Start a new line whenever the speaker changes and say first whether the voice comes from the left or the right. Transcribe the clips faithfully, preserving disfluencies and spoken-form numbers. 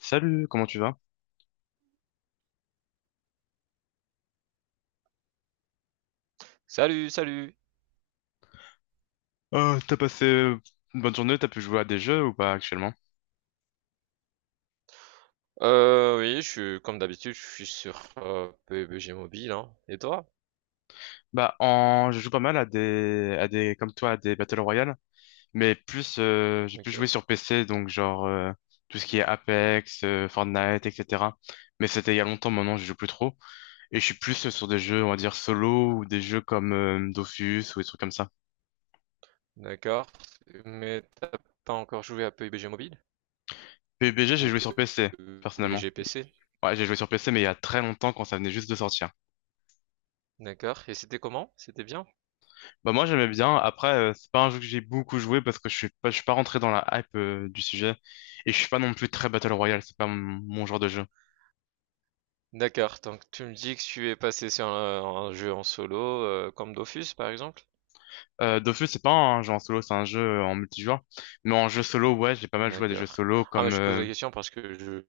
left: Salut, comment tu vas?
right: Salut, salut.
left: Euh, t'as passé euh, une bonne journée, t'as pu jouer à des jeux ou pas actuellement?
right: Euh, oui, je suis comme d'habitude, je suis sur euh, P U B G Mobile, hein. Et toi?
left: Bah, en... je joue pas mal à des... à des, comme toi, à des Battle Royale, mais plus, euh, j'ai plus joué
right: Ok.
left: sur P C, donc genre euh, tout ce qui est Apex, euh, Fortnite, et cetera. Mais c'était il y a longtemps, maintenant
right: Ah,
left: je joue plus trop, et je suis plus euh, sur des jeux, on va dire solo ou des jeux comme euh, Dofus ou des trucs comme ça.
right: d'accord. Mais t'as pas encore joué à P U B G Mobile?
left: PUBG, j'ai
right: Ou
left: joué sur P C, personnellement.
right: P U B G P C?
left: Ouais, j'ai joué sur P C, mais il y a très longtemps quand ça venait juste de sortir.
right: D'accord. Et c'était comment? C'était bien?
left: Bah moi j'aimais bien. Après euh, c'est pas un jeu que j'ai beaucoup joué parce que je suis pas je suis pas rentré dans la hype euh, du sujet et je suis pas non plus très Battle Royale, c'est pas mon, mon genre de jeu.
right: D'accord. Donc tu me dis que tu es passé sur un, un jeu en solo, euh, comme Dofus par exemple?
left: Euh, Dofus c'est pas un jeu en solo, c'est un jeu euh, en multijoueur. Mais en jeu solo ouais j'ai pas mal joué à des jeux
right: D'accord.
left: solo
right: Ah, mais
left: comme
right: je te pose
left: euh,
right: la question parce que je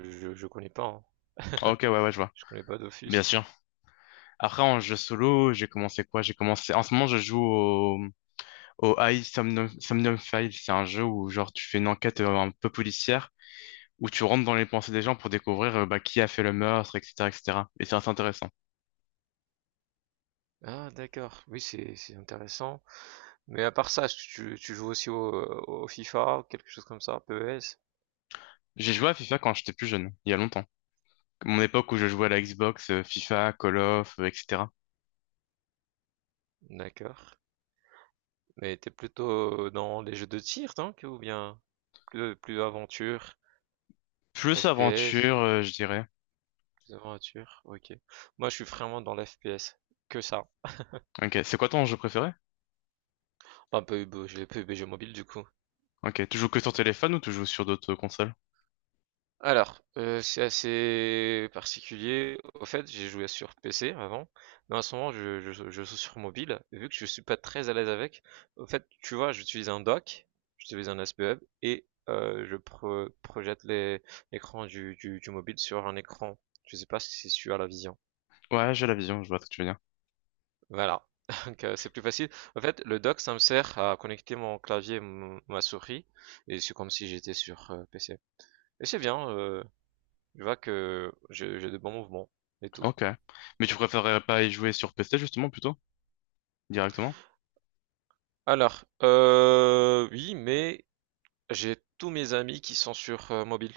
right: je, je connais pas, hein.
left: ah, ok, ouais ouais je vois.
right: Je connais pas
left: Bien
right: d'office.
left: sûr. Après en jeu solo j'ai commencé quoi? J'ai commencé En ce moment je joue au au High Somnium, Somnium Files. C'est un jeu où genre tu fais une enquête euh, un peu policière où tu rentres dans les pensées des gens pour découvrir euh, bah, qui a fait le meurtre etc et cetera Et cetera. Et c'est assez intéressant.
right: Ah d'accord, oui c'est c'est intéressant. Mais à part ça, tu, tu joues aussi au, au FIFA, quelque chose comme ça, P E S?
left: J'ai joué à FIFA quand j'étais plus jeune, il y a longtemps. Mon époque où je jouais à la Xbox, euh, FIFA, Call of, euh, et cetera.
right: D'accord. Mais t'es plutôt dans les jeux de tir, donc, ou bien plus, plus aventure,
left: Plus
right: F P S,
left: aventure, euh, je dirais.
right: plus aventure, ok. Moi je suis vraiment dans l'F P S, que ça.
left: Ok, c'est quoi ton jeu préféré?
right: Pas P U B G, j'ai P U B G mobile du coup.
left: Ok, tu joues que sur téléphone ou tu joues sur d'autres consoles?
right: Alors, heu, c'est assez particulier. Au fait, j'ai joué sur P C avant, mais en ce moment je je joue je joue sur mobile, et vu que je suis pas très à l'aise avec, au fait, tu vois, j'utilise un dock, j'utilise un S P U B et heu, je pro projette les l'écran du du du mobile sur un écran. Je sais pas si tu as la vision.
left: Ouais, j'ai la vision, je vois ce que tu veux dire.
right: Voilà, donc heu, c'est plus facile. En fait, le dock, ça me sert à connecter mon clavier, m ma souris, et c'est comme si j'étais sur, heu, P C, et c'est bien, heu je vois que j'ai j'ai de bons mouvements et tout.
left: Ok. Mais tu préférerais pas y jouer sur P C justement plutôt? Directement?
right: Alors, euh, oui, mais j'ai tous mes amis qui sont sur euh, mobile.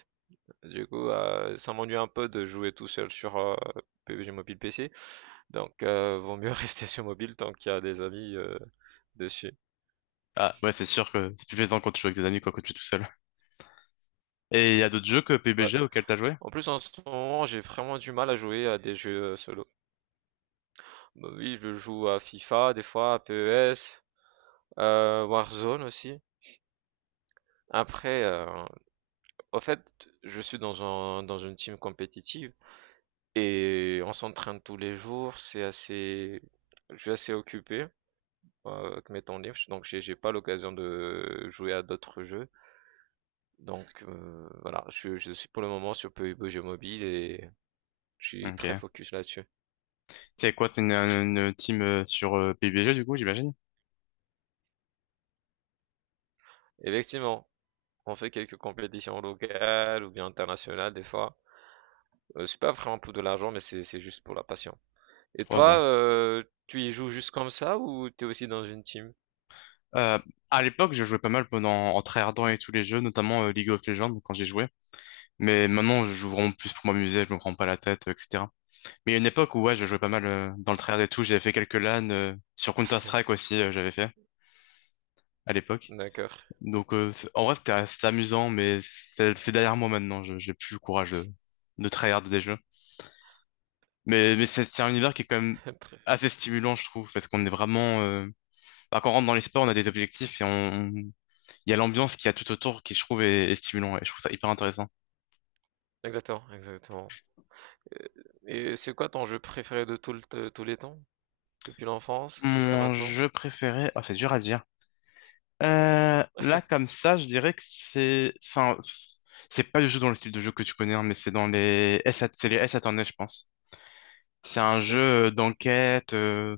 right: Du coup, euh, ça m'ennuie un peu de jouer tout seul sur euh, P U B G Mobile P C. Donc, euh, vaut mieux rester sur mobile tant qu'il y a des amis euh, dessus.
left: Ah, ouais, c'est sûr que c'est plus plaisant quand tu joues avec tes amis, quoi, quand tu es tout seul. Et il y a d'autres jeux que
right: Ouais.
left: PUBG auxquels t'as joué?
right: En plus, en ce moment, j'ai vraiment du mal à jouer à des jeux euh, solo. Bah oui, je joue à FIFA des fois, à P E S, euh, Warzone aussi. Après, euh, au fait, je suis dans un, dans une team compétitive. Et on s'entraîne tous les jours, c'est assez, je suis assez occupé, euh, avec mes temps libres, donc j'ai j'ai pas l'occasion de jouer à d'autres jeux. Donc euh, voilà, je, je suis pour le moment sur P U B G Jeux Mobile et je suis très
left: Ok.
right: focus là-dessus.
left: C'est quoi, c'est une, une team euh, sur euh, PUBG, du coup, j'imagine?
right: Effectivement, on fait quelques compétitions locales ou bien internationales des fois. Euh, c'est pas vraiment pour de l'argent, mais c'est c'est juste pour la passion. Et
left: Ouais,
right: toi,
left: bah.
right: euh, tu y joues juste comme ça ou t'es aussi dans une team?
left: Euh, à l'époque, je jouais pas mal pendant, en tryhardant et tous les jeux, notamment euh, League of Legends, quand j'y jouais. Mais maintenant, je joue vraiment plus pour m'amuser, je me prends pas la tête, euh, et cetera. Mais il y a une époque où, ouais, je jouais pas mal euh, dans le tryhard et tout, j'avais fait quelques LAN, euh, sur Counter-Strike aussi, euh, j'avais fait, à l'époque.
right: D'accord.
left: Donc, euh, c'est- en vrai, c'était c'était amusant, mais c'est c'est derrière moi maintenant. Je J'ai plus le courage de, de tryhard des jeux. Mais, mais c'est c'est un univers qui est quand même
right: Très-
left: assez stimulant, je trouve, parce qu'on est vraiment. Euh, bah, quand on rentre dans les sports, on a des objectifs et on, on- il y a l'ambiance qu'il y a tout autour qui, je trouve, est, est stimulant et je trouve ça hyper intéressant.
right: Exactement, exactement. Euh, Et c'est quoi ton jeu préféré de tout le t- tous les temps? Depuis l'enfance jusqu'à
left: Mon
right: maintenant?
left: jeu préféré, ah c'est dur à dire. Euh, là, comme ça, je dirais que c'est c'est un- c'est pas du tout dans le style de jeu que tu connais, hein, mais c'est dans les S, A T, c'est les S A à tourner, je pense. C'est un
right: D'accord.
left: jeu d'enquête. euh,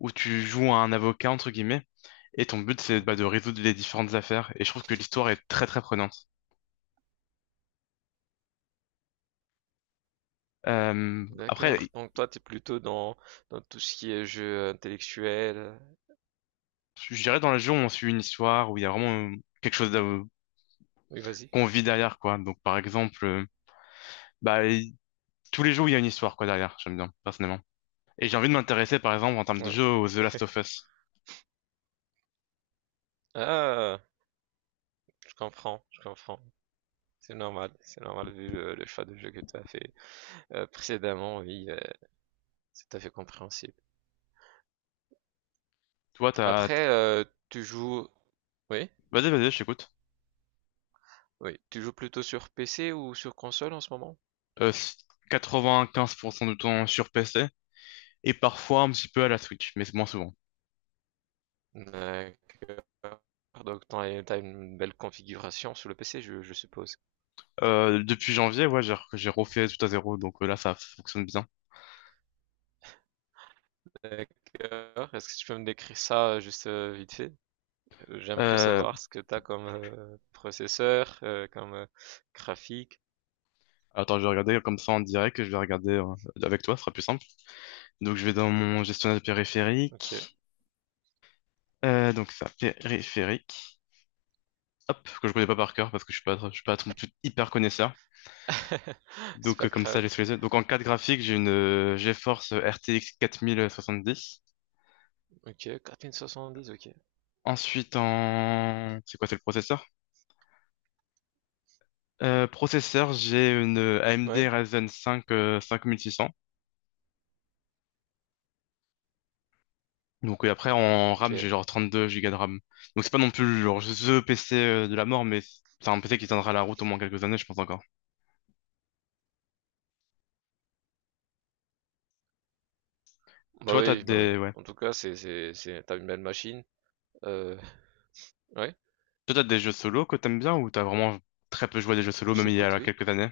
left: Où tu joues à un avocat, entre guillemets, et ton but, c'est bah, de
right: Mhm.
left: résoudre les différentes affaires. Et je trouve que l'histoire est très, très prenante. Euh,
right: D'accord.
left: après,
right: Donc toi, t'es plutôt dans, dans tout ce qui est jeu intellectuel.
left: je dirais dans le jeu, on suit une histoire où il y a vraiment euh, quelque chose de-
right: Oui, vas-y.
left: qu'on vit derrière, quoi. Donc, par exemple, euh, bah, il- tous les jours, il y a une histoire, quoi, derrière. J'aime bien, personnellement. Et j'ai envie de m'intéresser, par exemple, en termes de
right: Ouais.
left: jeu, aux The Last of Us.
right: Ah, je comprends, je comprends. C'est normal, c'est normal, vu euh, le choix de jeu que tu as fait euh, précédemment. Oui, euh, c'est tout à fait compréhensible.
left: Toi, t'as...
right: Après, euh, tu joues... Oui?
left: Vas-y, vas-y, je t'écoute.
right: Oui. Tu joues plutôt sur P C ou sur console en ce moment?
left: Euh, quatre-vingt-quinze pour cent du temps sur P C, et parfois un petit peu à la Switch, mais c'est moins souvent.
right: D'accord. Donc tu as une belle configuration sur le P C, je, je suppose.
left: Euh, depuis janvier, ouais, j'ai j'ai refait tout à zéro, donc euh, là, ça fonctionne bien.
right: D'accord. Est-ce que tu peux me décrire ça euh, juste euh, vite fait? Euh, J'aimerais
left: Euh,
right: savoir ce que tu as comme euh, processeur, euh, comme euh, graphique.
left: Attends, je vais regarder comme ça en direct, je vais regarder euh, avec toi, ce sera plus simple. Donc, je vais dans mon gestionnaire de
right: Ok.
left: périphérique. Euh, donc, ça, périphérique. Hop, que je connais pas par cœur parce que je suis pas, je suis pas non hyper connaisseur.
right: C'est
left: Donc,
right: pas
left: euh, comme ça,
right: grave.
left: j'ai sous les yeux. Donc, en carte graphique, j'ai une euh, GeForce R T X quarante soixante-dix.
right: Ok, quatre mille soixante-dix, ok.
left: Ensuite, en... C'est quoi, c'est le processeur? Euh, processeur, j'ai une A M D
right: Ouais,
left: Ryzen cinq euh, cinq mille six cents. Donc et après en RAM j'ai
right: ok.
left: genre trente-deux Go de RAM. Donc c'est pas non plus genre ce P C euh, de la mort mais c'est un P C qui tiendra la route au moins quelques années je pense encore.
right: Bah
left: Toi t'as
right: oui, bah oui.
left: des ouais.
right: En tout cas, c'est, c'est, c'est, t'as une belle machine. Euh, ouais,
left: Toi t'as des jeux solo que t'aimes bien ou t'as vraiment très peu joué à des jeux solo
right: je
left: même il y
right: t'écoute,
left: a
right: oui.
left: quelques années?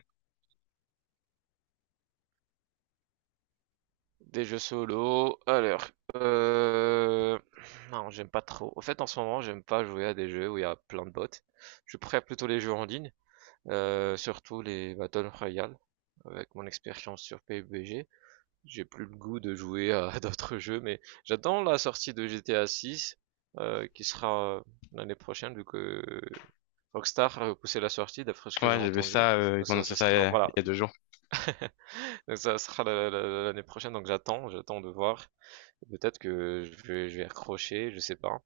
right: Des jeux solo. Alors, euh... non, j'aime pas trop. En fait, en ce moment, j'aime pas jouer à des jeux où il y a plein de bots. Je préfère plutôt les jeux en ligne, euh, surtout les Battle Royale. Avec mon expérience sur P U B G, j'ai plus le goût de jouer à d'autres jeux, mais j'attends la sortie de G T A six, euh, qui sera l'année prochaine, vu que Rockstar a repoussé la sortie, d'après ce que j'ai
left: Ouais j'ai vu
right: entendu.
left: ça, euh,
right: Donc
left: ils ont
right: ça,
left: annoncé
right: ça
left: ça il y
right: sera,
left: a, il
right: voilà,
left: y a deux jours.
right: donc ça sera l'année prochaine. Donc j'attends, j'attends de voir. Peut-être que je vais, je vais accrocher, je sais pas.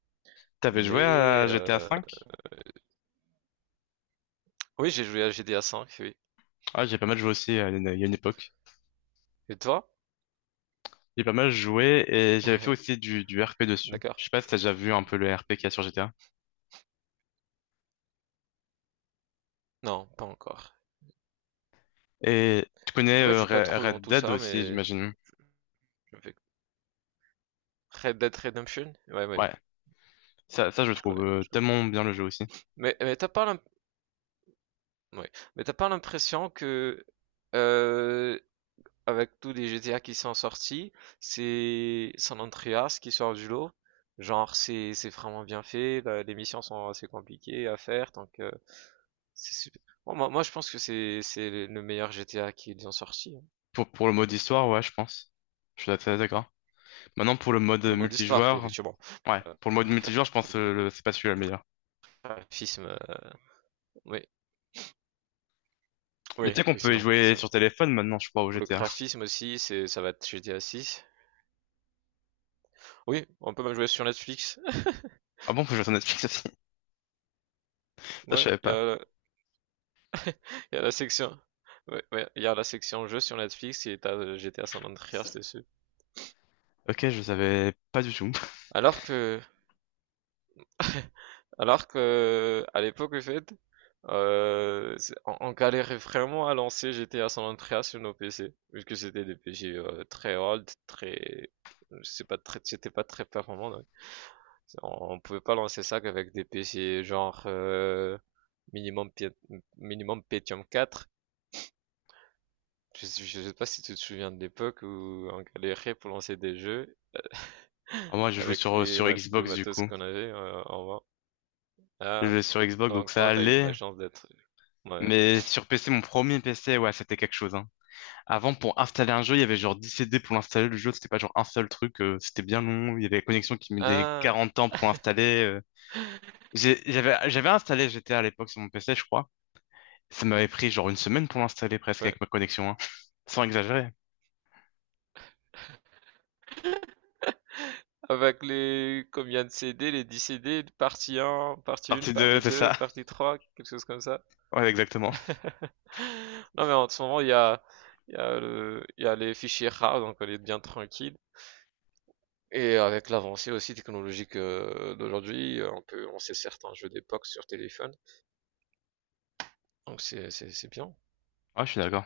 left: T'avais joué
right: Mais
left: à G T A
right: euh,
left: V?
right: oui, j'ai joué à G T A V, oui.
left: Ah j'ai pas mal joué aussi à une- il y a une époque.
right: Et toi?
left: J'ai pas mal joué et j'avais fait aussi du, du R P dessus.
right: D'accord.
left: Je sais pas si t'as déjà vu un peu le R P qu'il y a sur G T A.
right: Non, pas encore.
left: Et tu connais
right: En fait, je
left: euh,
right: suis pas
left: Red
right: trop dans
left: Red
right: tout
left: Dead
right: ça,
left: aussi
right: mais
left: j'imagine.
right: je fais Red Dead Redemption? Ouais, ouais, ouais,
left: Ouais. Ça, ça, je
right: je
left: trouve
right: connais,
left: euh,
right: je connais.
left: tellement bien le jeu aussi.
right: Mais, mais t'as pas l'im- ouais. Mais t'as pas l'impression que euh, avec tous les G T A qui sont sortis, c'est San Andreas qui sort du lot. Genre, c'est c'est vraiment bien fait, la- les missions sont assez compliquées à faire, donc euh, C'est sup moi moi moi je pense que c'est c'est le le meilleur G T A qu'ils ont sorti, hein.
left: Pour, pour le mode histoire, ouais, je pense. Je suis assez d'accord. Maintenant, pour le mode euh,
right: Le mode histoire, oui,
left: multijoueur,
right: effectivement.
left: ouais,
right: Heu,
left: pour le mode multijoueur, je pense que le- c'est pas celui-là le meilleur.
right: graphisme, heu, oui,
left: Mais tu
right: oui,
left: sais qu'on peut y
right: effectivement,
left: jouer sur
right: effectivement.
left: téléphone maintenant, je crois, au
right: Pour le
left: G T A.
right: graphisme aussi, c'est ça va être G T A six. Oui, on peut même jouer sur Netflix.
left: Ah bon, faut jouer sur Netflix aussi. Ça, je
right: Ouais,
left: savais
right: il y
left: pas.
right: a il y a la section ouais, ouais, il y a la section jeux sur Netflix et tu as, heu, G T A San Andreas dessus.
left: Ok, je savais pas du tout.
right: Alors que alors que, à l'époque, en fait Euh, c'est- on, on galérait vraiment à lancer G T A San Andreas sur nos P C, vu que c'était des P C euh, très old, très, c'est pas très, c'était pas très performant. Donc c'est- on, on pouvait pas lancer ça qu'avec des P C genre euh, minimum Pie- minimum Pentium quatre. Je, sais- je sais pas si tu te souviens de l'époque où on galérait pour lancer des jeux
left: Ah, moi, je jouais
right: avec
left: sur, euh,
right: les
left: sur
right: mat- le
left: Xbox, du
right: matos
left: coup.
right: qu'on avait euh, en main.
left: Je
right: Ah,
left: jouais sur Xbox, donc
right: donc
left: ça
right: toi t'as eu de la
left: allait.
right: chance d'être. Ouais.
left: Mais sur P C, mon premier P C, ouais, c'était quelque chose, hein. Avant, pour installer un jeu, il y avait genre dix C D pour l'installer. Le jeu, c'était pas genre un seul truc. Euh, c'était bien long. Il y avait la connexion qui mettait
right: Ah.
left: quarante ans pour l'installer. euh. J'ai- J'avais, j'avais installé G T A à l'époque sur mon P C, je crois. Ça m'avait pris genre une semaine pour l'installer presque
right: Ouais.
left: avec ma connexion, hein. Sans exagérer.
right: Avec les combien de C D, les dix C D, partie un, partie un,
left: Partie deux,
right: partie
left: c'est
right: deux,
left: ça.
right: partie trois, quelque chose comme ça.
left: Ouais, exactement.
right: Non mais en ce moment il y a, il y a le, il y a les fichiers rares, donc on est bien tranquille. Et avec l'avancée aussi technologique euh, d'aujourd'hui, euh, on peut lancer certains jeux d'époque sur téléphone. Donc c'est, c'est bien.
left: Ouais, je suis d'accord.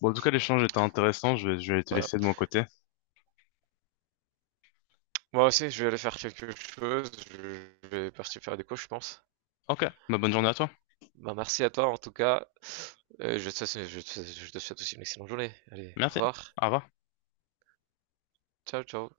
left: Bon, en tout cas, l'échange était intéressant. Je vais, je vais te
right: Voilà.
left: laisser de mon côté.
right: Moi aussi, je vais aller faire quelque chose. Je vais partir faire des cours, je pense.
left: Ok, bah, bonne journée à toi.
right: Bah, merci à toi en tout cas. Euh, je te je te je te souhaite aussi une excellente journée. Allez, au
left: Merci.
right: revoir.
left: Au revoir.
right: Ciao, ciao.